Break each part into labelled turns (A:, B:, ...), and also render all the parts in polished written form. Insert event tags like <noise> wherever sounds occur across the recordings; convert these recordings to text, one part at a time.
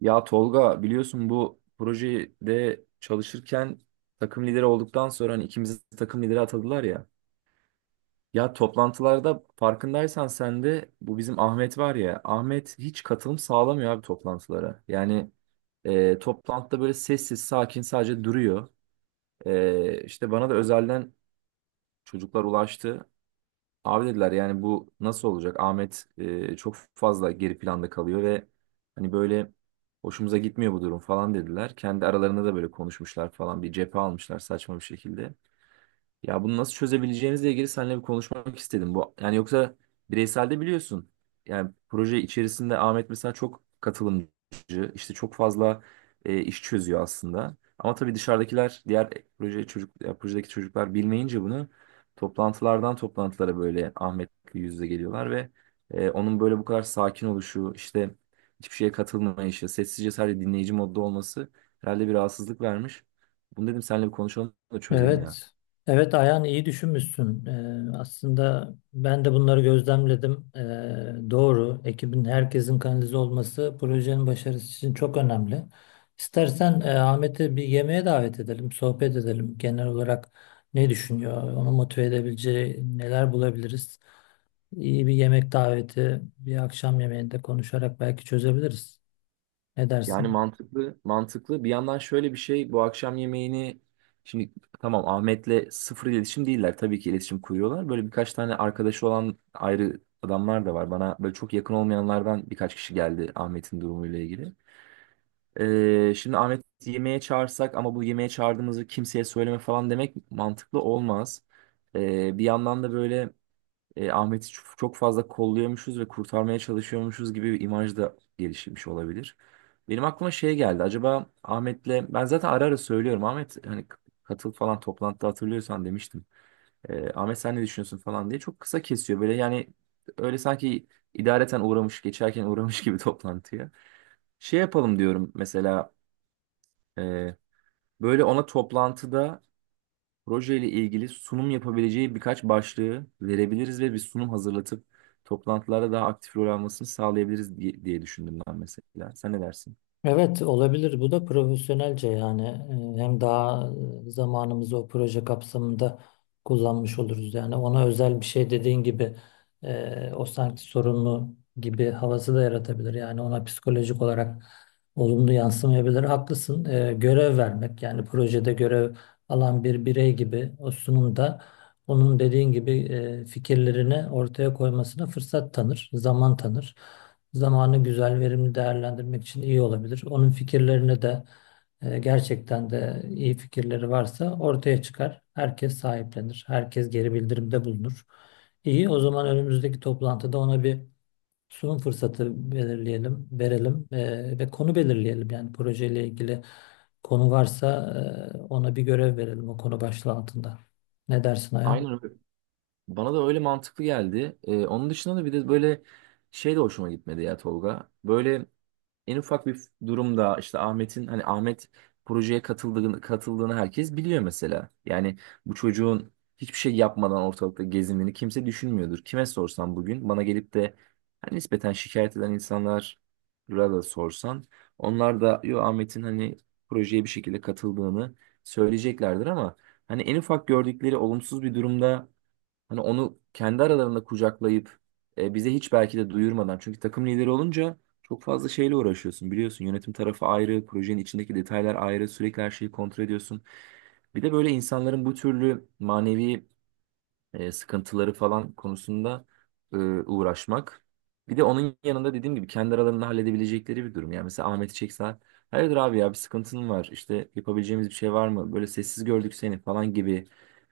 A: Ya Tolga biliyorsun bu projede çalışırken takım lideri olduktan sonra hani ikimizi takım lideri atadılar ya. Ya toplantılarda farkındaysan sen de bu bizim Ahmet var ya. Ahmet hiç katılım sağlamıyor abi toplantılara. Toplantıda böyle sessiz sakin sadece duruyor. E, işte bana da özelden çocuklar ulaştı. Abi dediler yani bu nasıl olacak? Ahmet çok fazla geri planda kalıyor ve hani böyle hoşumuza gitmiyor bu durum falan dediler. Kendi aralarında da böyle konuşmuşlar falan bir cephe almışlar saçma bir şekilde. Ya bunu nasıl çözebileceğimizle ilgili seninle bir konuşmak istedim. Bu yani yoksa bireyselde biliyorsun. Yani proje içerisinde Ahmet mesela çok katılımcı, işte çok fazla iş çözüyor aslında. Ama tabii dışarıdakiler, diğer projedeki çocuklar bilmeyince bunu toplantılardan toplantılara böyle Ahmet'le yüz yüze geliyorlar ve onun böyle bu kadar sakin oluşu, işte hiçbir şeye katılmayışı, sessizce sadece dinleyici modda olması herhalde bir rahatsızlık vermiş. Bunu dedim seninle bir konuşalım da çözelim ya.
B: Evet, evet Ayhan iyi düşünmüşsün. Aslında ben de bunları gözlemledim. Doğru, ekibin herkesin kanalize olması projenin başarısı için çok önemli. İstersen Ahmet'i bir yemeğe davet edelim, sohbet edelim. Genel olarak ne düşünüyor, onu motive edebileceği neler bulabiliriz? İyi bir yemek daveti, bir akşam yemeğinde konuşarak belki çözebiliriz. Ne
A: Yani
B: dersin?
A: mantıklı, mantıklı. Bir yandan şöyle bir şey, bu akşam yemeğini şimdi tamam Ahmet'le sıfır iletişim değiller. Tabii ki iletişim kuruyorlar. Böyle birkaç tane arkadaşı olan ayrı adamlar da var. Bana böyle çok yakın olmayanlardan birkaç kişi geldi Ahmet'in durumuyla ilgili. Şimdi Ahmet yemeğe çağırsak ama bu yemeğe çağırdığımızı kimseye söyleme falan demek mantıklı olmaz. Bir yandan da böyle Ahmet'i çok çok fazla kolluyormuşuz ve kurtarmaya çalışıyormuşuz gibi bir imaj da gelişmiş olabilir. Benim aklıma şey geldi. Acaba Ahmet'le ben zaten ara ara söylüyorum. Ahmet hani katıl falan toplantıda hatırlıyorsan demiştim. Ahmet sen ne düşünüyorsun falan diye çok kısa kesiyor. Böyle yani öyle sanki idareten uğramış geçerken uğramış gibi <laughs> toplantıya. Şey yapalım diyorum mesela e, böyle ona toplantıda proje ile ilgili sunum yapabileceği birkaç başlığı verebiliriz ve bir sunum hazırlatıp toplantılarda daha aktif rol almasını sağlayabiliriz diye düşündüm ben mesela. Sen ne dersin?
B: Evet olabilir. Bu da profesyonelce yani hem daha zamanımızı o proje kapsamında kullanmış oluruz. Yani ona özel bir şey dediğin gibi o sanki sorunlu gibi havası da yaratabilir. Yani ona psikolojik olarak olumlu yansımayabilir. Haklısın. Görev vermek yani projede görev alan bir birey gibi o sunumda onun dediğin gibi fikirlerini ortaya koymasına fırsat tanır, zaman tanır zamanı güzel, verimli değerlendirmek için iyi olabilir. Onun fikirlerini de gerçekten de iyi fikirleri varsa ortaya çıkar. Herkes sahiplenir. Herkes geri bildirimde bulunur. İyi, o zaman önümüzdeki toplantıda ona bir sunum fırsatı belirleyelim, verelim ve konu belirleyelim. Yani projeyle ilgili konu varsa ona bir görev verelim o konu başlığı altında. Ne dersin Ayhan?
A: Aynen öyle. Bana da öyle mantıklı geldi. Onun dışında da bir de böyle şey de hoşuma gitmedi ya Tolga. Böyle en ufak bir durumda işte Ahmet'in hani Ahmet projeye katıldığını herkes biliyor mesela. Yani bu çocuğun hiçbir şey yapmadan ortalıkta gezindiğini kimse düşünmüyordur. Kime sorsam bugün bana gelip de hani nispeten şikayet eden insanlar da sorsan onlar da yo Ahmet'in hani projeye bir şekilde katıldığını söyleyeceklerdir ama hani en ufak gördükleri olumsuz bir durumda hani onu kendi aralarında kucaklayıp bize hiç belki de duyurmadan. Çünkü takım lideri olunca çok fazla şeyle uğraşıyorsun biliyorsun. Yönetim tarafı ayrı, projenin içindeki detaylar ayrı, sürekli her şeyi kontrol ediyorsun. Bir de böyle insanların bu türlü manevi sıkıntıları falan konusunda uğraşmak. Bir de onun yanında dediğim gibi kendi aralarında halledebilecekleri bir durum. Yani mesela Ahmet'i çeksen, hayırdır abi ya bir sıkıntın var işte yapabileceğimiz bir şey var mı? Böyle sessiz gördük seni falan gibi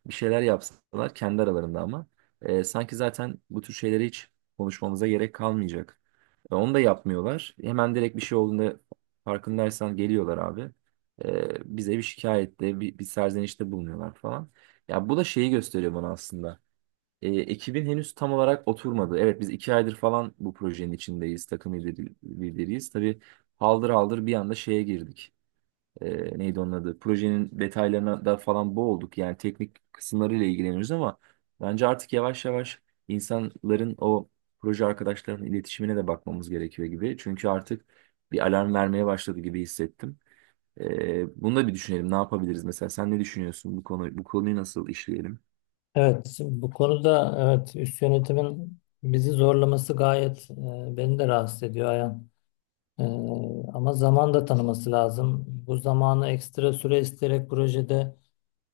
A: bir şeyler yapsalar kendi aralarında ama sanki zaten bu tür şeyleri hiç konuşmamıza gerek kalmayacak. Onu da yapmıyorlar. Hemen direkt bir şey olduğunda farkındaysan geliyorlar abi. Bize bir şikayette, bir serzenişte bulunuyorlar falan. Ya bu da şeyi gösteriyor bana aslında. Ekibin henüz tam olarak oturmadı. Evet biz iki aydır falan bu projenin içindeyiz. Lideriyiz. Tabii haldır haldır bir anda şeye girdik. Neydi onun adı? Projenin detaylarına da falan boğulduk. Yani teknik kısımlarıyla ilgileniyoruz ama bence artık yavaş yavaş insanların o proje arkadaşlarının iletişimine de bakmamız gerekiyor gibi. Çünkü artık bir alarm vermeye başladı gibi hissettim. Bunu da bir düşünelim. Ne yapabiliriz mesela? Sen ne düşünüyorsun bu konuyu nasıl işleyelim?
B: Evet, bu konuda evet üst yönetimin bizi zorlaması gayet beni de rahatsız ediyor Ayhan. E, Ama zaman da tanıması lazım. Bu zamanı ekstra süre isteyerek projede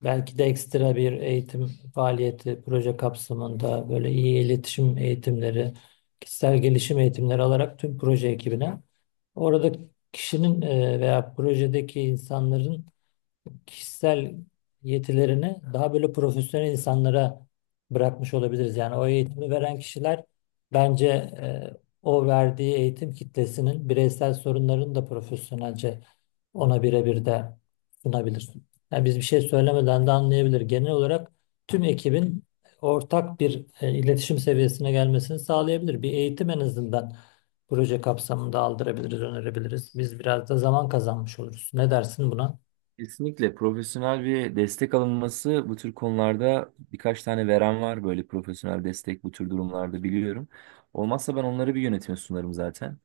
B: belki de ekstra bir eğitim faaliyeti proje kapsamında böyle iyi iletişim eğitimleri, kişisel gelişim eğitimleri alarak tüm proje ekibine orada kişinin veya projedeki insanların kişisel yetilerini daha böyle profesyonel insanlara bırakmış olabiliriz. Yani o eğitimi veren kişiler bence o verdiği eğitim kitlesinin bireysel sorunlarını da profesyonelce ona birebir de sunabilir. Yani biz bir şey söylemeden de anlayabilir. Genel olarak tüm ekibin ortak bir iletişim seviyesine gelmesini sağlayabilir. Bir eğitim en azından proje kapsamında aldırabiliriz, önerebiliriz. Biz biraz da zaman kazanmış oluruz. Ne dersin buna?
A: Kesinlikle profesyonel bir destek alınması bu tür konularda birkaç tane veren var böyle profesyonel destek bu tür durumlarda biliyorum. Olmazsa ben onları bir yönetime sunarım zaten.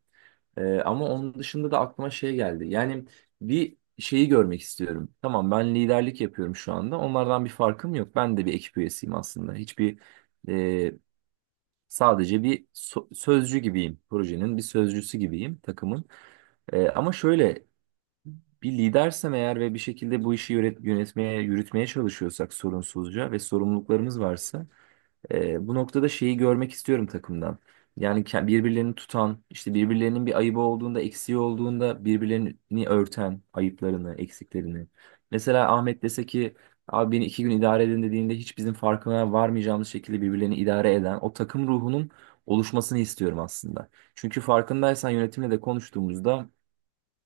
A: Ama onun dışında da aklıma şey geldi. Yani bir şeyi görmek istiyorum. Tamam ben liderlik yapıyorum şu anda. Onlardan bir farkım yok. Ben de bir ekip üyesiyim aslında. E, Sadece bir sözcü gibiyim. Projenin bir sözcüsü gibiyim takımın. Ama şöyle bir lidersem eğer ve bir şekilde bu işi yönetmeye, yürütmeye çalışıyorsak sorunsuzca ve sorumluluklarımız varsa bu noktada şeyi görmek istiyorum takımdan. Yani birbirlerini tutan, işte birbirlerinin bir ayıbı olduğunda, eksiği olduğunda birbirlerini örten ayıplarını, eksiklerini. Mesela Ahmet dese ki abi beni iki gün idare edin dediğinde hiç bizim farkına varmayacağımız şekilde birbirlerini idare eden o takım ruhunun oluşmasını istiyorum aslında. Çünkü farkındaysan yönetimle de konuştuğumuzda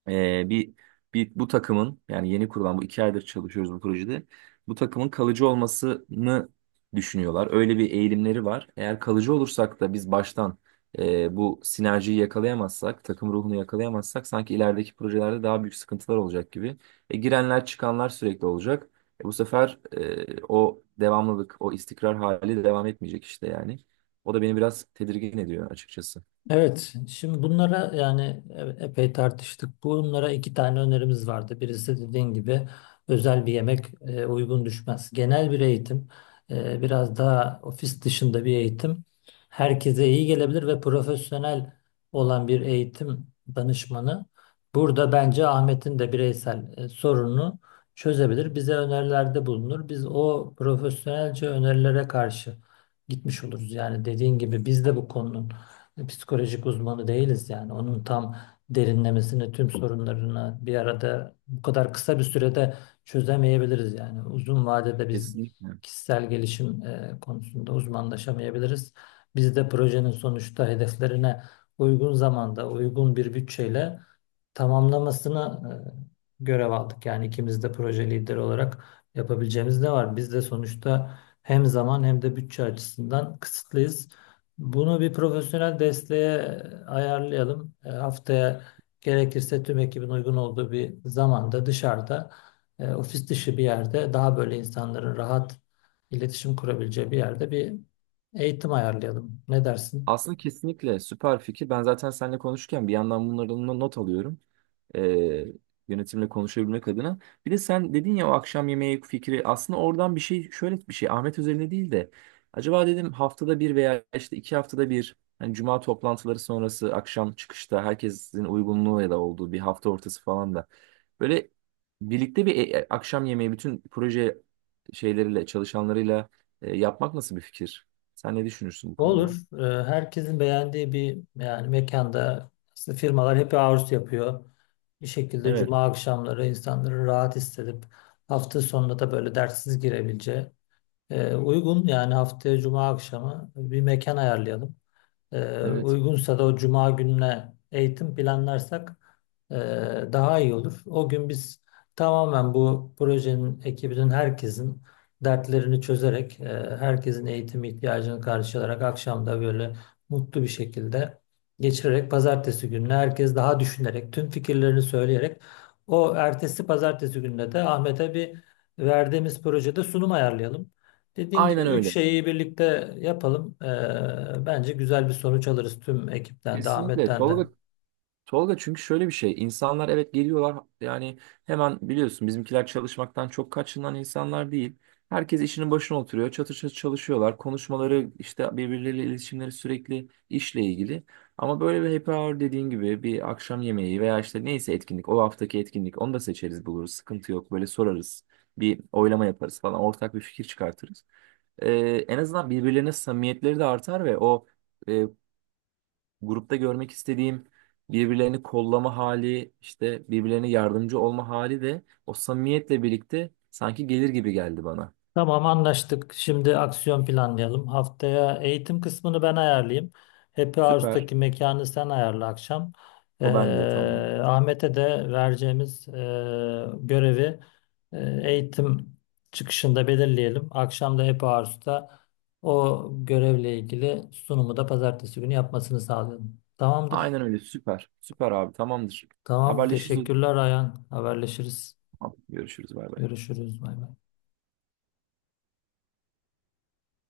A: ee, bir, bir bu takımın yani yeni kurulan bu iki aydır çalışıyoruz bu projede. Bu takımın kalıcı olmasını düşünüyorlar. Öyle bir eğilimleri var. Eğer kalıcı olursak da biz baştan bu sinerjiyi yakalayamazsak, takım ruhunu yakalayamazsak sanki ilerideki projelerde daha büyük sıkıntılar olacak gibi. Girenler çıkanlar sürekli olacak. Bu sefer o devamlılık, o istikrar hali devam etmeyecek işte yani. O da beni biraz tedirgin ediyor açıkçası.
B: Evet, şimdi bunlara yani epey tartıştık. Bunlara iki tane önerimiz vardı. Birisi dediğin gibi özel bir yemek uygun düşmez. Genel bir eğitim, biraz daha ofis dışında bir eğitim herkese iyi gelebilir ve profesyonel olan bir eğitim danışmanı burada bence Ahmet'in de bireysel sorununu çözebilir. Bize önerilerde bulunur. Biz o profesyonelce önerilere karşı gitmiş oluruz. Yani dediğin gibi biz de bu konunun psikolojik uzmanı değiliz yani. Onun tam derinlemesine tüm sorunlarını bir arada bu kadar kısa bir sürede çözemeyebiliriz yani. Uzun vadede biz
A: Kesinlikle.
B: kişisel gelişim konusunda uzmanlaşamayabiliriz. Biz de projenin sonuçta hedeflerine uygun zamanda, uygun bir bütçeyle tamamlamasına görev aldık. Yani ikimiz de proje lideri olarak yapabileceğimiz ne var? Biz de sonuçta hem zaman hem de bütçe açısından kısıtlıyız. Bunu bir profesyonel desteğe ayarlayalım. Haftaya gerekirse tüm ekibin uygun olduğu bir zamanda dışarıda, ofis dışı bir yerde daha böyle insanların rahat iletişim kurabileceği bir yerde bir eğitim ayarlayalım. Ne dersin?
A: Aslında kesinlikle süper fikir. Ben zaten seninle konuşurken bir yandan bunların da not alıyorum. Ee, Yönetimle konuşabilmek adına. Bir de sen dedin ya o akşam yemeği fikri aslında oradan bir şey şöyle bir şey Ahmet üzerine değil de acaba dedim haftada bir veya işte iki haftada bir hani cuma toplantıları sonrası akşam çıkışta herkesin uygunluğu ya da olduğu bir hafta ortası falan da böyle birlikte bir akşam yemeği bütün proje şeyleriyle çalışanlarıyla yapmak nasıl bir fikir? Sen ne düşünürsün bu
B: Olur.
A: konuda?
B: Herkesin beğendiği bir yani mekanda aslında firmalar hep hours yapıyor. Bir şekilde cuma akşamları insanları rahat hissedip hafta sonunda da böyle derssiz girebileceği uygun yani haftaya cuma akşamı bir mekan ayarlayalım.
A: Evet.
B: Uygunsa da o cuma gününe eğitim planlarsak e, daha iyi olur. O gün biz tamamen bu projenin ekibinin herkesin dertlerini çözerek, herkesin eğitim ihtiyacını karşılayarak akşamda böyle mutlu bir şekilde geçirerek pazartesi gününe herkes daha düşünerek, tüm fikirlerini söyleyerek o ertesi pazartesi gününe de Ahmet'e bir verdiğimiz projede sunum ayarlayalım. Dediğin gibi
A: Aynen
B: üç
A: öyle.
B: şeyi birlikte yapalım. Bence güzel bir sonuç alırız tüm ekipten de
A: Kesinlikle
B: Ahmet'ten de.
A: Tolga çünkü şöyle bir şey. İnsanlar evet geliyorlar yani hemen biliyorsun bizimkiler çalışmaktan çok kaçınan insanlar değil. Herkes işinin başına oturuyor. Çatır çatır çalışıyorlar. Konuşmaları işte birbirleriyle iletişimleri sürekli işle ilgili. Ama böyle bir happy hour dediğin gibi bir akşam yemeği veya işte neyse etkinlik o haftaki etkinlik onu da seçeriz buluruz. Sıkıntı yok. Böyle sorarız. Bir oylama yaparız falan. Ortak bir fikir çıkartırız. Ee, En azından birbirlerine samimiyetleri de artar ve o e, grupta görmek istediğim birbirlerini kollama hali, işte birbirlerine yardımcı olma hali de o samimiyetle birlikte sanki gelir gibi geldi bana.
B: Tamam anlaştık. Şimdi aksiyon planlayalım. Haftaya eğitim kısmını ben ayarlayayım. Happy
A: Süper.
B: House'daki mekanı sen ayarla akşam. Ee,
A: O bende tamam.
B: Ahmet'e de vereceğimiz görevi eğitim çıkışında belirleyelim. Akşam da Happy House'da o görevle ilgili sunumu da pazartesi günü yapmasını sağlayalım. Tamamdır.
A: Aynen öyle süper. Süper abi tamamdır.
B: Tamam,
A: Haberleşiriz o zaman.
B: teşekkürler Ayhan. Haberleşiriz.
A: Tamam, görüşürüz, bay bay.
B: Görüşürüz. Bay bay.